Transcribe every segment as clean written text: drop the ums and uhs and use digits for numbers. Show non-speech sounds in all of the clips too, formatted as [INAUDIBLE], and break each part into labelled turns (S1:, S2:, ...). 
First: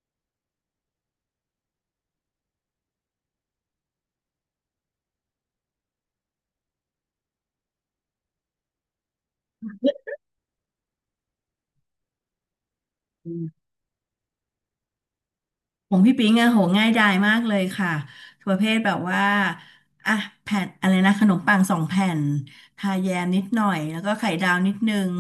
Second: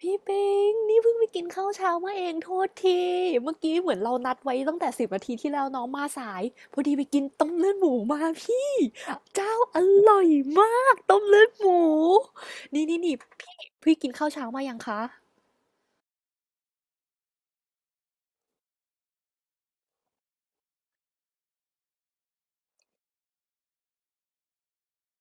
S1: พี่ปิงนี่เพิ่งไปกินข้าวเช้ามาเองโทษทีเมื่อกี้เหมือนเรานัดไว้ตั้งแต่สิบนาทีที่แล้วน้องมาสายพอดีไปกินต้มเลือดหมูมาพี่เจ้าอร่อยมากต้มเลือดหมูนี่พี่พี่กินข้าวเช้ามายังคะ
S2: ของพี่ปิงอะโหง่ายดายมากเลยค่ะประเภทแบบว่าอ่ะแผ่นอะไรนะขนมปังสองแผ่นทาแยมนิดหน่อยแล้วก็ไข่ดาวนิดนึง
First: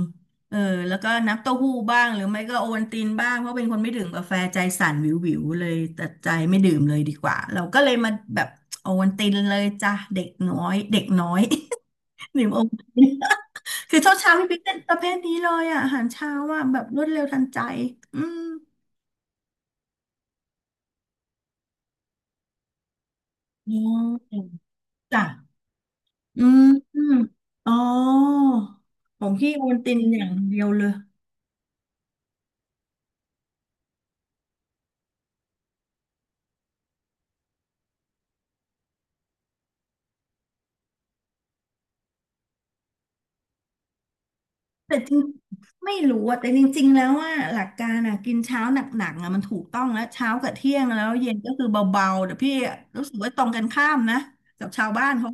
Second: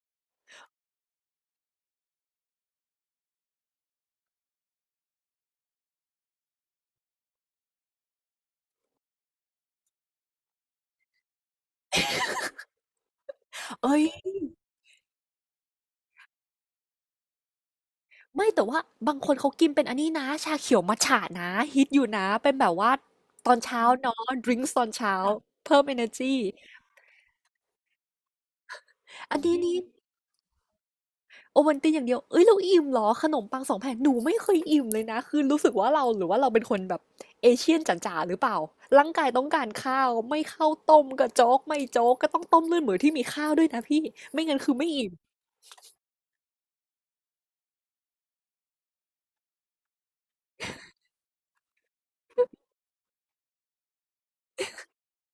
S2: เออแล้วก็น้ำเต้าหู้บ้างหรือไม่ก็โอวัลตินบ้างเพราะเป็นคนไม่ดื่มกาแฟใจสั่นวิววิวเลยตัดใจไม่ดื่มเลยดีกว่าเราก็เลยมาแบบโอวัลตินเลยจ้ะเด็กน้อยเด็กน้อย [LAUGHS] ดื่มโอวัลติน
S1: เอ้
S2: [LAUGHS] คือ
S1: ย
S2: เช้าเช้าพี่ปิ๊กเป็นประเภทนี้เลยอะอาหารเช้าอะแบบรวดเร็วทันใจอืม
S1: ไม่แต่ว่าบางคนเขากินเป็นอันนี้นะชาเขียวมัทฉะนะฮิตอยู่นะเป็นแบบว่าตอน
S2: อ๋อ
S1: เช้าเนาะดริงก์ตอนเช้า
S2: จ้ะ
S1: เพิ่ม energy
S2: อืมอืมอ๋อของ
S1: อัน
S2: พี่
S1: นี้
S2: โอ
S1: นี่
S2: นตินอย่างเดียวเลย
S1: โอวัลตินอย่างเดียวเอ้ยเราอิ่มเหรอขนมปังสองแผ่นหนูไม่เคยอิ่มเลยนะคือรู้สึกว่าเราหรือว่าเราเป็นคนแบบเอเชียนจ๋าๆหรือเปล่าร่างกายต้องการข้าวไม่ข้าวต้มก็โจ๊กไม่โจ๊กก็ต้องต้มเลือดหมูที่มีข้าวด้วยนะพี่ไม่งั้นคือไม่
S2: แต่
S1: อิ่
S2: จ
S1: ม
S2: ริงไม่รู้อะแต่จริงๆแล้วว่าหลักการอะกินเช้าหนักๆอะมันถูกต้องแล้วเช้ากับเที่ยงแล้วเย็นก็คือเบาๆแต่พี่รู้สึกว่าตรงกันข้ามนะกับชาวบ้านเขา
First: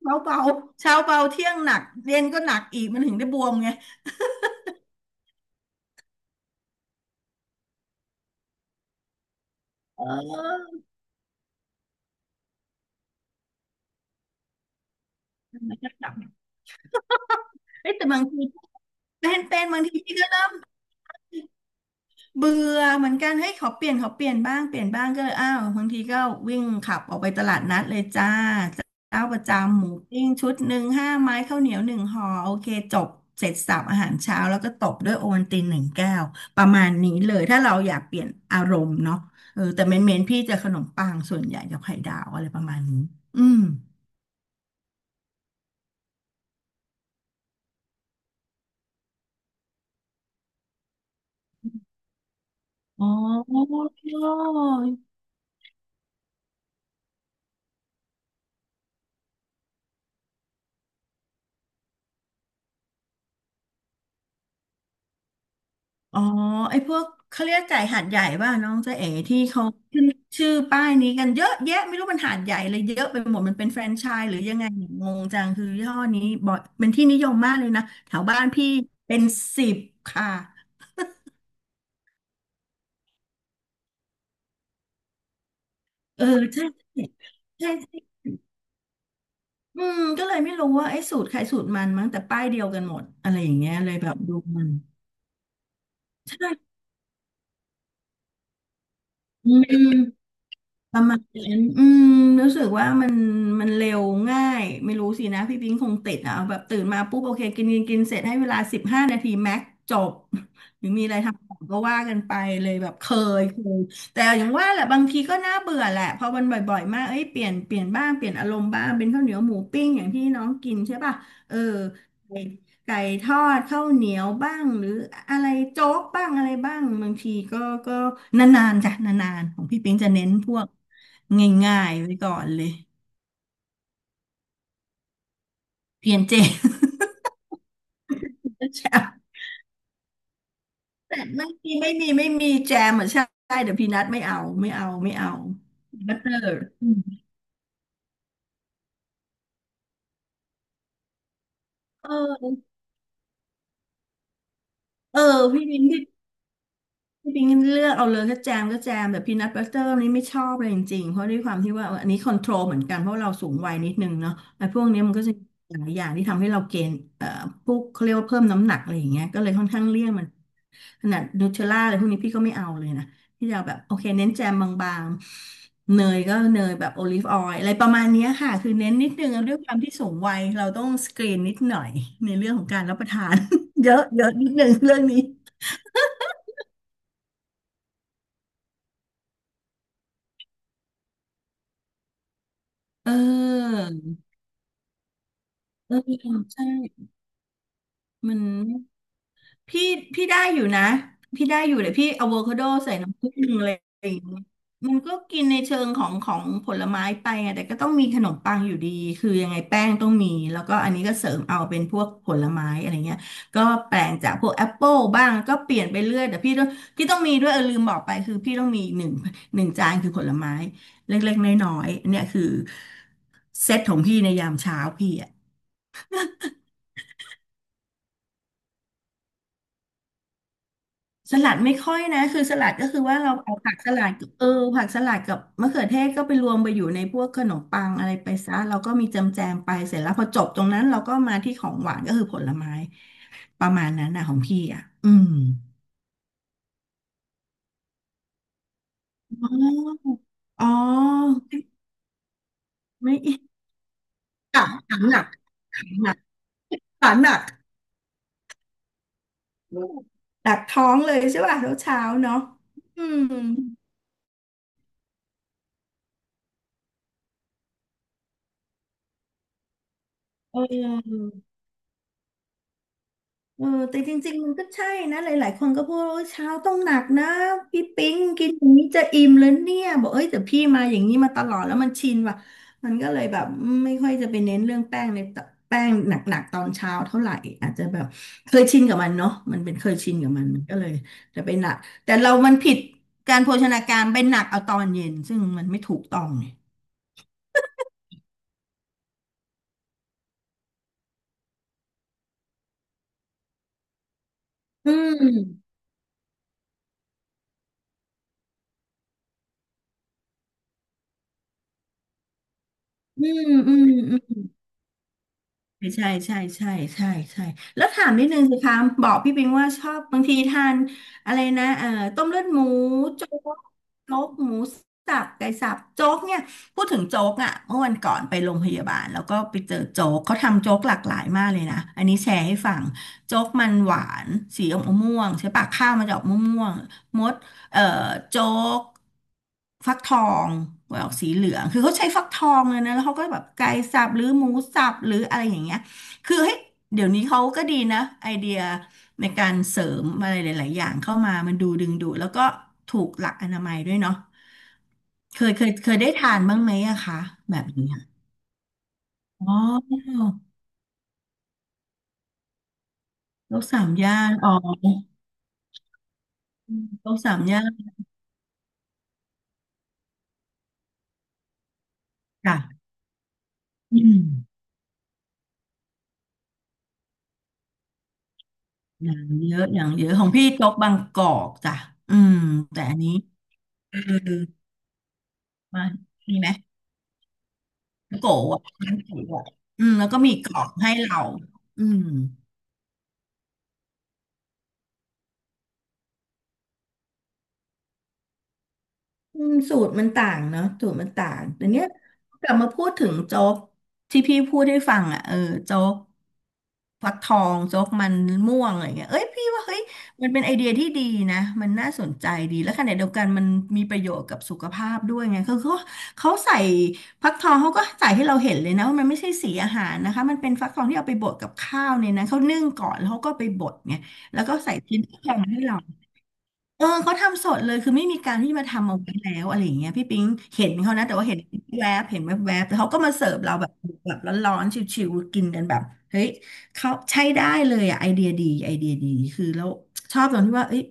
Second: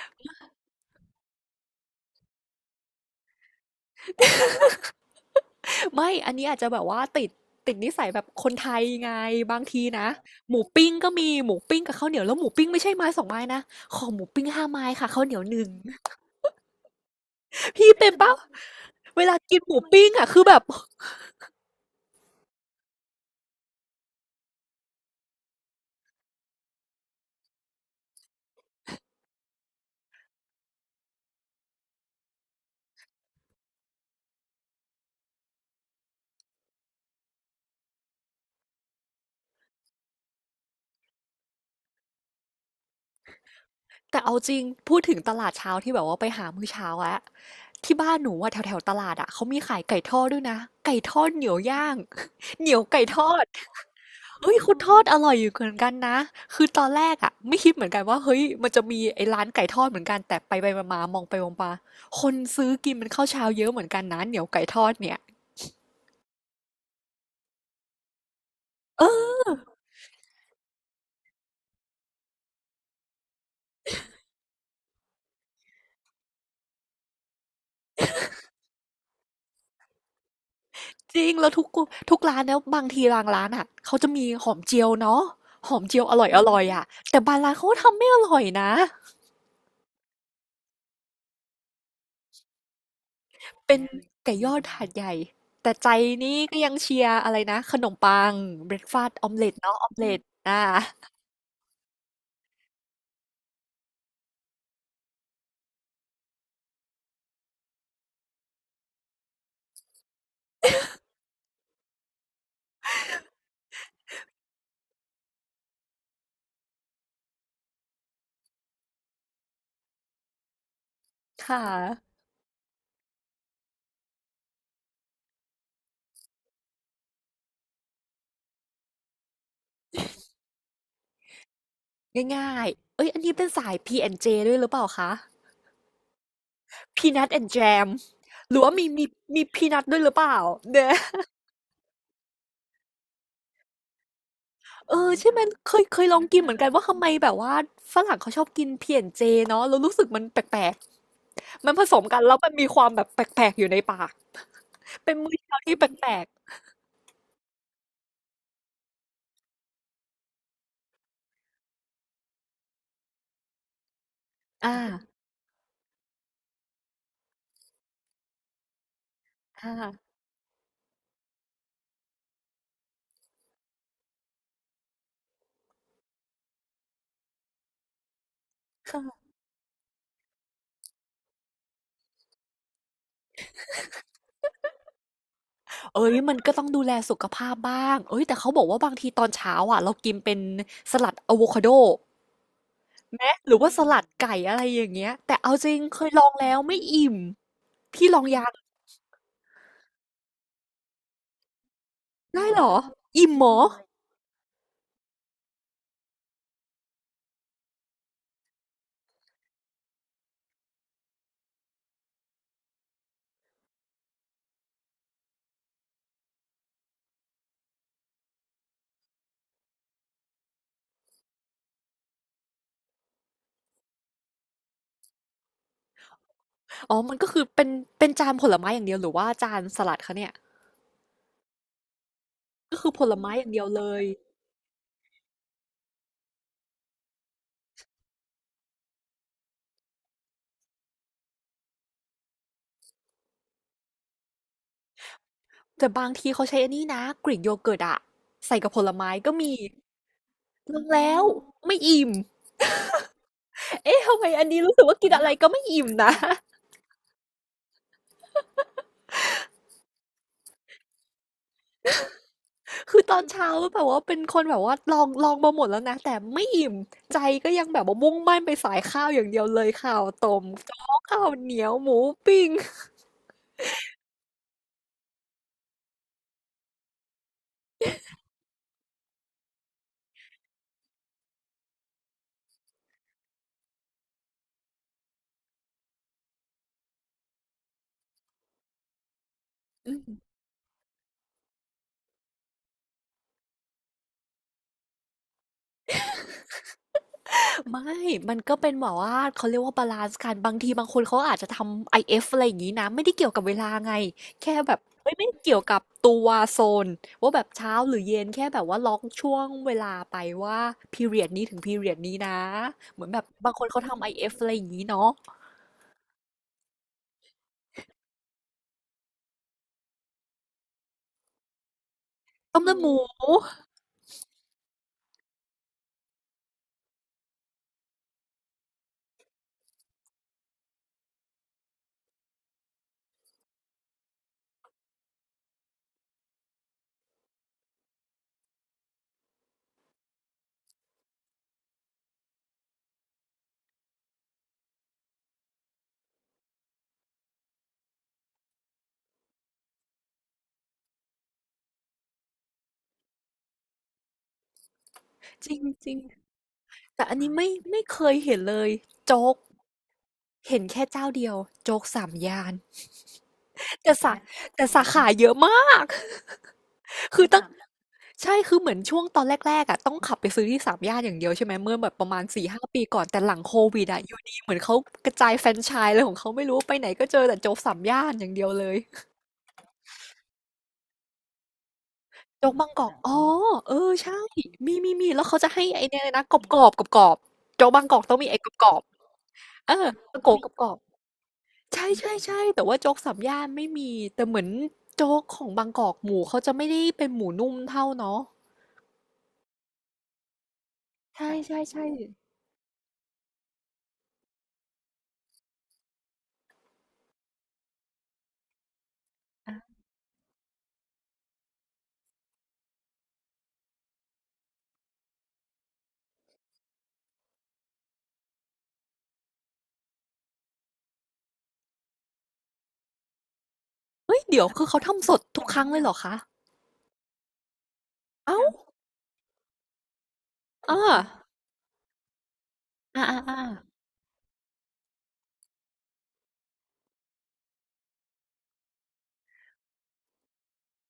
S2: เช้าเบาเช้าเบาเที่ยงหนักเย็นก็หนักอีกมันถึงได้บวมไง
S1: ไม่อันนี้อาจจะแบบว่าติดนิสัยแบบคนไทยไงบางที
S2: เอ
S1: นะหมู
S2: อ
S1: ปิ้งก็มีหมูปิ้งกับข้าวเหนียวแล้วหมูปิ้งไม่ใช่ไม้สองไม้นะขอหมูปิ้งห้าไม้ค่ะข้าวเหนียวหนึ่ง
S2: มันก็กลับ
S1: [LAUGHS] พี่
S2: เฮ้ยแต่
S1: เป็น
S2: บาง
S1: ปะ
S2: ที
S1: เว
S2: เป
S1: ลากิน
S2: ็น
S1: ห
S2: ๆ
S1: มู
S2: บางที
S1: ปิ้ง
S2: พี่
S1: อะ
S2: ก็
S1: คือแบบ
S2: เบื่อเหมือนกันเฮ้ยขอเปลี่ยนบ้างเปลี่ยนบ้างก็เลยอ้าวบางทีก็วิ่งขับออกไปตลาดนัดเลยจ้าเจ้าประจำหมูปิ้งชุดหนึ่งห้าไม้ข้าวเหนียวหนึ่งห่อโอเคจบเสร็จสับอาหารเช้าแล้วก็ตบด้วยโอวัลตินหนึ่งแก้วประมาณนี้เลยถ้าเราอยากเปลี่ยนอารมณ์เนาะเออแต่เมนพี่จะขนมปังส่วนใหญ่กับไข่ดาวอะไรประมาณนี้อืม
S1: แต่เอาจริงพูดถึงตลาดเช้าที่แบบว่าไปหามื้อเช้าอะที่บ้านหนูอะแถวๆตลาดอะเขามีขายไก่ทอดด้วยนะไก่ทอดเหนียวย่าง [LAUGHS] เหนียวไก่
S2: โ
S1: ทอด
S2: อ
S1: เฮ้ยคุณ
S2: ้
S1: ทอดอร่อยอยู่เหมือนกันนะคือตอนแรกอะไม่คิดเหมือนกันว่าเฮ้ยมันจะมีไอ้ร้านไก่ทอดเหมือนกันแต่ไปมาๆมองไปมองมาคนซื้อกินมันข้าวเช้าเยอะเหมือนกันนะเหนียวไก่ทอดเนี่ย
S2: อ๋อไอ้พวกเขาเรียกไก่หาดใหญ่ป่ะน้องเจ๊เอ๋ที่
S1: เออ
S2: เขาขึ้นชื่อป้ายนี้กันเยอะแยะไม่รู้มันหาดใหญ่เลยเยอะไปหมดมันเป็นแฟรนไชส์หรือยังไงเนี่ยงงจังคือยี่ห้อนี้บ่อยเป็นที่นิยมมากเลยนะแถวบ้านพี่เป็นสิบค่ะ
S1: จริงแล้วทุกร้านแล้วบางทีบางร้านอ่ะเขาจะมีหอมเจียวเนาะหอมเจียวอ
S2: เออ
S1: ร่อยอร่อ
S2: ใช่
S1: ยอ่ะแต่บางร้านเขา
S2: ใช่
S1: ก็
S2: ใช
S1: ทำไม่
S2: ่
S1: อร่อยนะ
S2: อืมก็เลยไม่รู้ว่าไอ้สูตรใครสูตรมันมั้งแต่ป้ายเดียวกันหมดอะไรอย่างเงี้ย
S1: เป็น
S2: เลยแบบ
S1: ไก่
S2: ดู
S1: ยอด
S2: มัน
S1: หาดใหญ่แต่ใจนี่ก็ยังเชียร์อะไรนะขนมปังเบรกฟาสต์ออมเล็
S2: อื
S1: ตเนาะออ
S2: ม
S1: มเล็ตอ่า
S2: ประมาณนั้นอืมรู้สึกว่ามันมันเร็วง่ายไม่รู้สินะพี่ปิ๊งคงติดอ่ะเอาแบบตื่นมาปุ๊บโอเคกินกินกินเสร็จให้เวลาสิบห้านาทีแม็กจบ [LAUGHS] หรือมีอะไรทำต่อก็ว่ากันไปเลยแบบเคยแต่อย่างว่าแหละบางทีก็น่าเบื่อแหละพอมันบ่อยๆมากเอ้ยเปลี่ยนบ้างเปลี่ยนอารมณ์บ้างเป็นข้าวเหนียวหมูปิ้งอย่างที่น้องกินใช่ป่ะเออ
S1: ค่ะ
S2: ไก่ไก่ทอดข้าวเหนียวบ้างหรืออะไรโจ๊กบ้างอะไรบ้างบางทีก็ก็นานๆจ้ะนานๆของพี่ปิ๊งจะเน้นพวก ง่ายๆไว้ก่อน
S1: ง่า
S2: เล
S1: ย
S2: ย
S1: ๆเอ้ยอันนี้เป็นสาย P&J ดเจด้วยหรือเปล่าคะ
S2: เพียนเจม
S1: Peanut and Jam หรือว่ามี
S2: แจ
S1: มี
S2: ม
S1: มีพีนัทด้วยหรือเปล่าเนี่ย
S2: แต่ไม่มีไม่มีไม่มีแจมเหมือนใช่เดี๋ยวพี่นัทไม่เอาไม่เอา
S1: เออ
S2: ไม่
S1: ใช่
S2: เอา
S1: ไหมเคย
S2: บั
S1: ล
S2: ต
S1: อง
S2: เตอ
S1: กินเห
S2: ร์
S1: มือนกันว่าทำไมแบบว่าฝรั่งเขาชอบกิน P&J เจเนาะแล้วรู้สึกมันแปลกๆมันผสม
S2: เ
S1: กันแล้วมัน
S2: ออ
S1: มีความแบบแปลกๆอยู่ในปากเป็น
S2: เออ
S1: มื้อเช้า
S2: พี่
S1: ที่
S2: มิ้น
S1: แป
S2: พี่
S1: ลก
S2: พี่ปิงเลือกเอาเลยก็แจมก็แจมแบบพีนัทบัตเตอร์นี่ไม่ชอบเลยจริงๆเพราะด้วยความที่ว่าอันนี้คอนโทรลเหมือนกันเพราะเราสูงวัยนิดนึงเนาะ
S1: ๆ
S2: ไอ้พวกเนี้ยมันก็จะมีหลายอย่างที่ทำให้เราเกณฑ์พวกเขาเรียกว่าเพิ่มน้ำหนักอะไรอย่างเงี้ยก็เลยค่อนข้างเลี่ย
S1: อ่า
S2: งมันขนาดนูเทลล่าอะไรพวกนี้พี่ก็ไม่เอาเลยนะพี่จะเอาแบบโอเคเน้นแจมบางๆเนยก็เนยแบบโอลิฟออยล์อะไรประมาณเนี้ยค่ะคือเน้นนิดนึ
S1: ค่ะ
S2: งแล้วด้วยความที่สูงวัยเราต้องสกรีนนิดหน่อยในเรื่องของการรับประทาน [LAUGHS] เยอะเยอะนิดนึงเรื่องนี้
S1: เอ้ยมันก็ต้องดูแลสุขภาพบ้างเอ้ยแต่เขาบอกว่าบางทีตอนเช้าอ่ะเรากินเป็นสลัดอะโวคาโด
S2: เ
S1: แม้หรือว่าสลัด
S2: ออ
S1: ไก่อะไรอย่างเงี้ยแต่เอาจริง
S2: เอ
S1: เค
S2: อ
S1: ยลองแล้ว
S2: ใช่
S1: ไม่อิ่มพี่ลอง
S2: มัน
S1: ยัง
S2: พี่พี่ได้อยู่นะพี่ได้อยู่เลยพี่อะโว
S1: ได้
S2: คา
S1: เห
S2: โด
S1: รอ
S2: ใส่น้ำ
S1: อิ่
S2: ผึ้
S1: มเหม
S2: ง
S1: อ
S2: อะไรอย่างเงี้ยมันก็กินในเชิงของของผลไม้ไปไงแต่ก็ต้องมีขนมปังอยู่ดีคือยังไงแป้งต้องมีแล้วก็อันนี้ก็เสริมเอาเป็นพวกผลไม้อะไรเงี้ยก็แปลงจากพวกแอปเปิลบ้างก็เปลี่ยนไปเรื่อยแต่พี่ต้องมีด้วยเออลืมบอกไปคือพี่ต้องมีหนึ่งจานคือผลไม้เล็กๆน้อยๆเนี่ยคือเซตของพี่ในยามเช้าพี่
S1: อ๋อมันก็คือเป็นจานผลไม้อย่างเดียวหรือว่าจานสลัดคะเนี่ย
S2: สลัดไม่ค่อยนะคือสลัด
S1: ก็
S2: ก็
S1: คือ
S2: คือ
S1: ผล
S2: ว่าเรา
S1: ไม้อย่าง
S2: เอา
S1: เดียว
S2: ผัก
S1: เล
S2: ส
S1: ย
S2: ลัดกับเออผักสลัดกับมะเขือเทศก็ไปรวมไปอยู่ในพวกขนมปังอะไรไปซะเราก็มีแจมแจมไปเสร็จแล้วพอจบตรงนั้นเราก็มาที่ของหวานก็คือผลไม้ประมาณนั้นนะของพี่อ่ะอืม
S1: แต่บางทีเขาใช้อันนี้นะกรีกโยเกิร์ตอะใส่กับผลไม้ก็
S2: อ๋
S1: มี
S2: ออ๋
S1: ลองแล้ว
S2: อ
S1: ไม่อิ่ม
S2: ไม่
S1: เอ๊ะทำไมอันนี้
S2: ขัง
S1: รู้สึก
S2: ขั
S1: ว่า
S2: ง
S1: กิน
S2: หนั
S1: อะ
S2: ก
S1: ไรก็ไม่
S2: ขั
S1: อิ่ม
S2: งห
S1: นะ
S2: นักขังหนักหนักท้องเลยใช่ป่ะเช้าเช้าเนาะ
S1: คื
S2: อื
S1: อตอ
S2: ม
S1: นเช้าแบบว่าเป็นคนแบบว่าลองมาหมดแล้วนะแต่ไม่อิ่มใจก็ยังแบบว่ามุ่งมั่นไปสายข้าวอย่างเดียวเลยข้าวต้ม
S2: เ
S1: โจ๊กข้าว
S2: ออ
S1: เหนียวหมูปิ้ง
S2: เออแต่จริงๆมันก็ใช่นะหลายๆคนก็พูดว่าเช้าต้องหนักนะพี่ปิ๊งกินอย่างนี้จะอิ่มเลยเนี่ยบอกเอ้ยแต่พี่มาอย่างนี้มาตลอดแล้วมันชินว่ะมันก็เลยแบบไม่ค่อยจะไปเน้นเรื่องแป้งในแป้งหนักๆตอนเช้าเท่าไหร่อาจจะแบบเคยชินกับมันเนาะมันเป็นเค
S1: อื
S2: ยชิน
S1: ม
S2: กับมันก็เลยจะไปหนักแต่เรามันผิดการโภชนาการไปหนักเอาตอนเย็นซึ่งมันไม่ถูกต้องเนี่ย
S1: ไม่มันก็เป็นแบบว่าเขาเรียกว่าบาลานซ์กันบางทีบางคนเขาอาจจะทำ IF อเอฟอะไรอย่างนี้นะไม่ได้เกี่ยวกับเวลาไงแค่แบบ
S2: อื
S1: เอ้ยไม่ได้เกี่ยว
S2: ม
S1: กับตัวโซนว่าแบบเช้าหรือเย็นแค่แบบว่าล็อกช่วงเวลาไปว่า period นี้ถึง period นี้นะเหมือนแบ
S2: อื
S1: บ
S2: ม
S1: บางคน
S2: อื
S1: เขา
S2: ม
S1: ทำ i
S2: อื
S1: เอฟ
S2: ม
S1: อะไรอย่างนี้เนาะ
S2: ใช่ใช่ใช่ใช่ใช่ใช่แล้วถามนิดนึงสิคะบอกพี่ปิงว่าชอบบางทีทานอะไรนะต้มเลือดห
S1: ต้
S2: มู
S1: มเลือดหมู
S2: โจ๊กโจ๊กหมูสับไก่สับโจ๊กเนี่ยพูดถึงโจ๊กอ่ะเมื่อวันก่อนไปโรงพยาบาลแล้วก็ไปเจอโจ๊กเขาทำโจ๊กหลากหลายมากเลยนะอันนี้แชร์ให้ฟังโจ๊กมันหวานสีอมม่วงใช่ปะข้าวมันจะออกม่วงๆมด เอ่อโจ๊กฟักทองไว้ออกสีเหลืองคือเขาใช้ฟักทองเลยนะแล้วเขาก็แบบไก่สับหรือหมูสับหรืออะไรอย่างเงี้ยคือเฮ้ยเดี๋ยวนี้เขาก็ดีนะไอเดียในการเสริมอะไรหลายๆอย่างเข้ามามันดูดึงดูดแล้วก็ถูกหลักอนามัยด้วยเนาะ
S1: จริงจ
S2: เค
S1: ริ
S2: ย
S1: ง
S2: ได้ทานบ้างไหมอะ
S1: แต่อั
S2: คะ
S1: นนี้ไม่
S2: แบบ
S1: ไม่
S2: นี้
S1: เค
S2: อะ
S1: ยเห็นเลยโจ๊ก
S2: อ๋อ
S1: เห็นแค่เจ้าเดียวโจ๊กสามย่าน
S2: โรคสาม
S1: แต่สา
S2: ย่านอ๋อ
S1: แต่สาขาเยอะมาก
S2: โรค
S1: คือ
S2: สาม
S1: ตั้ง
S2: ย่าน
S1: ใช่คือเหมือนช่วงตอนแรกๆอ่ะต้องขับไปซื้อที่สามย่านอย่างเดียวใช่ไหมเมื่อแบบประมาณสี่ห้าปี
S2: ค่ะ
S1: ก่อนแต่หลังโควิด
S2: อื
S1: อ่ะอยู่
S2: ม
S1: ดีเหมือนเขากระจายแฟรนไชส์อะไรของเขาไม่รู้ไปไหนก็เจอแต่โจ๊กสามย่านอย่างเดียวเลย
S2: อย่างเยอะอย่างเยอะของพี่โต๊ะบางกอกจ้ะอืม
S1: โจ๊กบางก
S2: แต่
S1: อก
S2: อัน
S1: อ๋
S2: นี้
S1: อเออ
S2: เออ
S1: ใช่มีแล้วเขาจะให้ไอ้
S2: มา
S1: เนี่ยเลยนะก
S2: มี
S1: รอบ
S2: ไหม
S1: กรอบกรอบกรอบโจ๊กบางกอกต้อ
S2: น้อ
S1: ง
S2: ง
S1: มี
S2: โกะ
S1: ไอ้กรอบ
S2: อะ
S1: กรอบ
S2: น้องโกะอะ
S1: เออ
S2: อืมแล้วก็
S1: ตะโก
S2: มี
S1: ก
S2: ก
S1: รอบ
S2: รอ
S1: กร
S2: บ
S1: อบ
S2: ให้เรา
S1: ใ
S2: อืม
S1: ช่ๆๆแต่ว่าโจ๊กสามย่านไม่มีแต่เหมือนโจ๊กของบางกอกหมูเขาจะไม่ได้เป็นหมูนุ่มเท่าเนาะ
S2: อืมสูตรมันต่างเนาะสูตรมัน
S1: ใ
S2: ต่างแต่เนี้
S1: ช่
S2: ย
S1: ๆ
S2: กลับมาพูดถึงโจ๊กที่พี่พูดให้ฟังอ่ะเออโจ๊กฟักทองโจ๊กมันม่วงอะไรเงี้ยเอ้ยพี่ว่าเฮ้ยมันเป็นไอเดียที่ดีนะมันน่าสนใจดีแล้วขณะเดียวกันมันมีประโยชน์กับสุขภาพด้วยไงคือเขาใส่ฟักทองเขาก็ใส่ให้เราเห็นเลยนะว่ามันไม่ใช่สีอาหารนะคะมันเป็นฟักทองที่เอาไปบดกับข้าวเนี่ยนะเขานึ่งก่อนแล้วเขาก็ไปบดไง
S1: ๆเฮ้ย
S2: แล้
S1: เดี๋
S2: ว
S1: ยว
S2: ก็
S1: คือ
S2: ใส่
S1: เขา
S2: ชิ้น
S1: ทำส
S2: ฟัก
S1: ด
S2: ทอง
S1: ทุก
S2: มา
S1: ค
S2: ให้
S1: รั้ง
S2: เรา
S1: เลยเหรอคะ
S2: เออเขาทำสดเลยคือไม่มีการ
S1: เอ้าว
S2: ที่มาทำเอาไว้แล้วอะไรอย่างเงี้ยพี่ปิ๊งเห็น
S1: เอา
S2: เขานะแต่ว่าเห็นแวบเห็นแวบแต่เขาก็
S1: อ่า
S2: มาเสิร์
S1: อ่า
S2: ฟเราแบบแบบร้อนๆชิวๆกินกันแบบเฮ้ยเขาใช้ได้เลยอ่ะไอเดียดีไอเดียดีคือแล้วชอบตรงที่ว่าเอ้ย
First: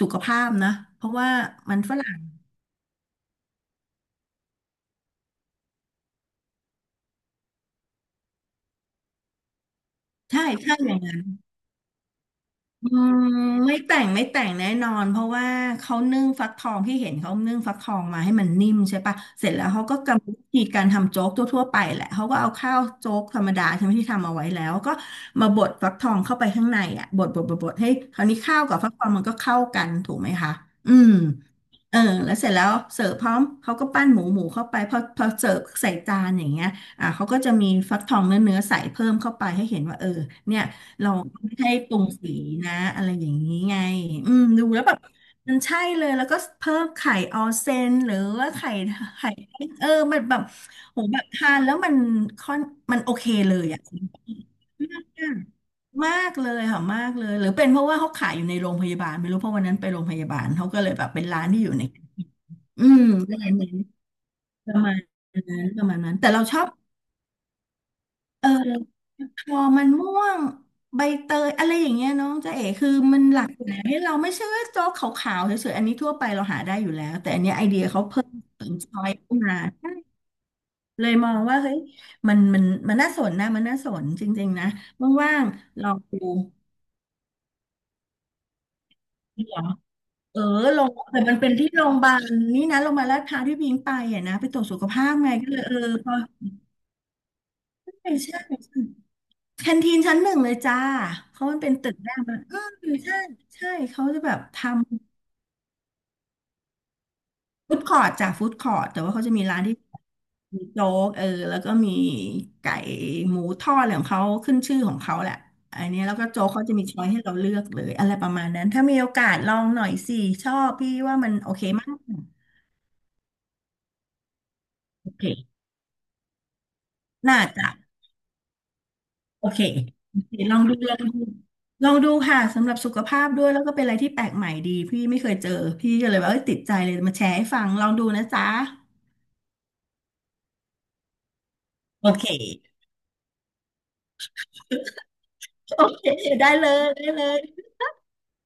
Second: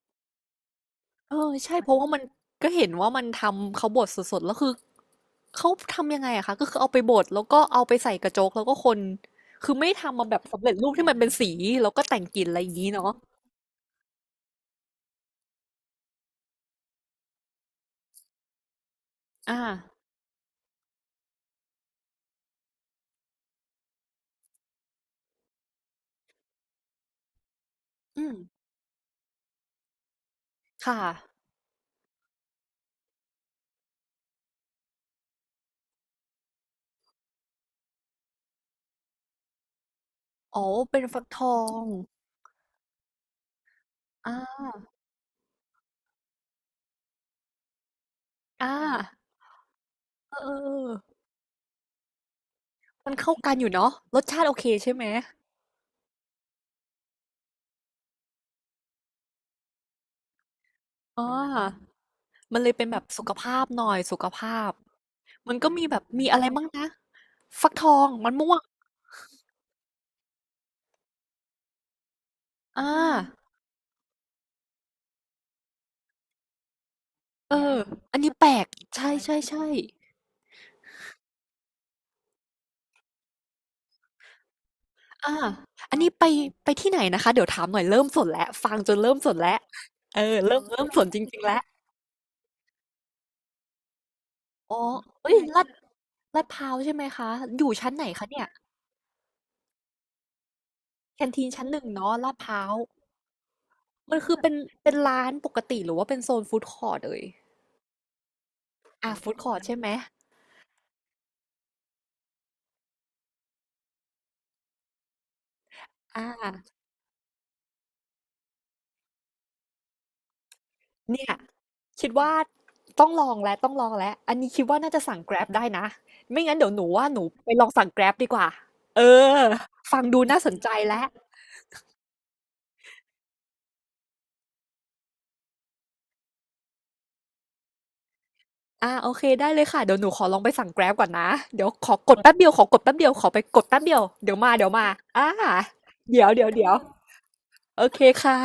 S2: สุขภาพนะเพราะว่า
S1: เออ
S2: มั
S1: ใช่
S2: น
S1: เพ
S2: ฝ
S1: ราะว่า
S2: รั่
S1: มั
S2: ง
S1: นก็เห็นว่ามันทำเขาบดสดๆแล้วคือเขาทำยังไงอะคะก็คือเอาไปบดแล้วก็เอาไปใส่กระโจ๊กแล้วก็คนคือไม่ทำมาแบ
S2: ใช่
S1: บสำเร็
S2: ใช่
S1: จรู
S2: อ
S1: ป
S2: ย่าง
S1: ที่มั
S2: นั้
S1: น
S2: น
S1: เป็นสีแล้วก็แต่งกลิ่นอะไรอย่าง
S2: อื
S1: นี้เนาะ
S2: มไม่แต่งไม่แต่งแน่นอนเพราะว่าเขานึ่งฟักทองที่เห็นเขานึ่งฟักทองมาให้มันนิ่มใช่ปะเสร็จ
S1: อา
S2: แล้วเขาก็กำหนดวิธีการทำโจ๊กทั่วๆไปแหละเขาก็เอาข้าวโจ๊กธรรมดาใช่ไหมที่ทำเอาไว้แล้วก็มาบดฟักทองเข้าไปข้างในอ่ะบดบดบดบดให้ค
S1: อื
S2: ราว
S1: ม
S2: นี้ข้าวกับฟักทองมันก็เข้ากันถูกไหมคะอื
S1: ค่ะ
S2: ม เออแล้วเสร็จแล้วเสิร์ฟพร้อมเขาก็ปั้นหมูเข้าไปพอเสิร์ฟใส่จานอย่างเงี้ยอ่าเขาก็จะมีฟักทองเนื้อใส่เพิ่มเข้าไปให้เห็นว่าเออเนี่
S1: อ๋อ
S2: ย
S1: เป็น
S2: เรา
S1: ฟักทอ
S2: ไม่ให้
S1: ง
S2: ปรุงสีนะอะไรอย่างนี้ไงอื
S1: อา
S2: มดูแล้วแบบมันใช่เลยแล้วก็เพิ่มไข่ออนเซนหรือว่าไข่
S1: อา
S2: ไข่เออมัน
S1: เอ
S2: แบ
S1: อ
S2: บ
S1: เออ
S2: โห
S1: เออ
S2: แบบทานแล้วมันค่อนมันโอ
S1: มัน
S2: เค
S1: เข้ากั
S2: เล
S1: นอ
S2: ย
S1: ยู่
S2: อ่ะ
S1: เนาะรสชาติโอเคใช่ไหม
S2: มากเลยค่ะมากเลยหรือเป็นเพราะว่าเขาขายอยู่ในโรงพยาบาลไม่รู้เพราะวันนั้นไปโรงพยาบาลเขาก็เลยแบบเป็
S1: อ๋อ
S2: นร้านที่อยู่ใน
S1: มันเลย
S2: อื
S1: เป็นแบ
S2: ม
S1: บสุข
S2: ก็เลย
S1: ภาพ
S2: เน้น
S1: หน่อยสุขภา
S2: ป
S1: พ
S2: ระมาณนั้
S1: มัน
S2: น
S1: ก็
S2: ป
S1: มี
S2: ระ
S1: แบ
S2: มาณ
S1: บ
S2: นั้นแต่
S1: มีอะ
S2: เรา
S1: ไร
S2: ชอ
S1: บ้า
S2: บ
S1: งนะฟักทองมัน
S2: เออ
S1: ม่วง
S2: พอมันม่วงใบเตยอะไรอย่างเงี้ยน้องจ๊ะเอ๋
S1: อ่า
S2: คือมันหลากหลายให้เราไม่ใช่ว่าโจ๊กขาวๆเฉยๆอันนี้ทั่วไปเราหาได้อยู่แล้วแต่อันเนี้ย
S1: เอ
S2: ไอเดี
S1: อ
S2: ยเขา
S1: อัน
S2: เพิ่
S1: นี้
S2: ม
S1: แปล
S2: เติ
S1: ก
S2: มซอย
S1: ใช่
S2: เ้
S1: ใช่
S2: นมา
S1: ใช่
S2: ใช่เลยมองว่าเฮ้ยมันน่าสนนะมันน่าสนจริงๆนะ
S1: อ่า
S2: ว่างๆลอ
S1: อัน
S2: ง
S1: นี้
S2: ดู
S1: ไปไปที่ไหนนะคะเดี๋ยวถามหน่อยเริ่มสนแล้วฟังจนเริ่มสนแล้วเออ
S2: เออ
S1: เริ่ม
S2: ล
S1: เริ่ม
S2: ง
S1: สนจ
S2: แต่มัน
S1: ริงๆ
S2: เป็น
S1: แล้ว
S2: ที่โรงพยาบาลนี่นะโรงพยาบาลลาดพร้าวที่พิงไปอ่ะนะไปตรวจ
S1: อ๋อ
S2: สุขภาพไง
S1: เอ้ย
S2: ก็เลยเออพอ
S1: ลาดพร้าวใช่ไหมคะอยู่ชั้นไหน
S2: ใช่
S1: คะ
S2: ใช่
S1: เนี่ย
S2: ใช่แคนทีนชั้นหนึ่งเลยจ้า
S1: แคน
S2: เพ
S1: ที
S2: ราะ
S1: น
S2: มัน
S1: ชั้น
S2: เป็น
S1: หนึ่ง
S2: ตึกแร
S1: เนาะ
S2: ก
S1: ลา
S2: มั
S1: ด
S2: น
S1: พ
S2: เออ
S1: ร้าว
S2: ใช่ใช่เขา
S1: มั
S2: จะ
S1: น
S2: แบ
S1: คือ
S2: บ
S1: เป็น
S2: ทำ
S1: เป็นร้านปกติหรือว่าเป็นโซนฟู้ดคอร์ทเอ่ย
S2: ฟู้ดคอร์ทจ้ะฟู้ดคอร์ทแต่ว่า
S1: อ่ะ
S2: เขาจะ
S1: ฟู้ด
S2: มี
S1: คอร์
S2: ร้า
S1: ท
S2: นที่
S1: ใช่ไหม
S2: มีโจ๊กเออแล้วก็มีไก่หมูทอดอะไรของเขาขึ้นชื่อของเขาแหละอันเนี้ยแล้ว
S1: อ่
S2: ก็โจ๊กเขาจะ
S1: า
S2: มีช้อยให้เราเลือกเลยอะไรประมาณนั้นถ้ามีโอกาสลองหน่อยสิชอบพี่ว่า
S1: เนี่
S2: มัน
S1: ย
S2: โอเคมา
S1: คิด
S2: ก
S1: ว่าต้องลองแล้วต้องลองแล้วอันนี้คิดว่าน่าจะ
S2: โอ
S1: สั่ง
S2: เค
S1: Grab ได้นะไม่งั้นเดี๋ยวหนูว่าหนู
S2: น่า
S1: ไปล
S2: จะ
S1: องสั่ง Grab ดีกว่าเออ
S2: โอเค
S1: ฟัง
S2: โอ
S1: ดู
S2: เค
S1: น่าส
S2: ล
S1: น
S2: อง
S1: ใจ
S2: ดูลอง
S1: แล้ว
S2: ดู ลองดูค่ะสำหรับสุขภาพด้วยแล้วก็เป็นอะไรที่แปลกใหม่ดีพี่ไม่เคยเจอพี่ก็เลยว่าเอ้ยติดใจเลยมาแชร์ให้ฟังลองดูนะจ๊ะ
S1: อ่าโอเคได้เลยค่ะเดี๋ยวหนูขอลองไปสั่ง Grab ก่อนนะเดี๋ยวขอ
S2: โอ
S1: กด
S2: เค
S1: แป๊บเดียวขอกดแป๊บเดียวขอไปกดแป๊บเดียวเดี๋ยวมาเดี๋ยวมาอ่า
S2: โอเค
S1: เดี๋ยวเดี๋
S2: ได้
S1: ยว
S2: เล
S1: เดี๋ยว
S2: ยได้เลย
S1: โอเคค่ะ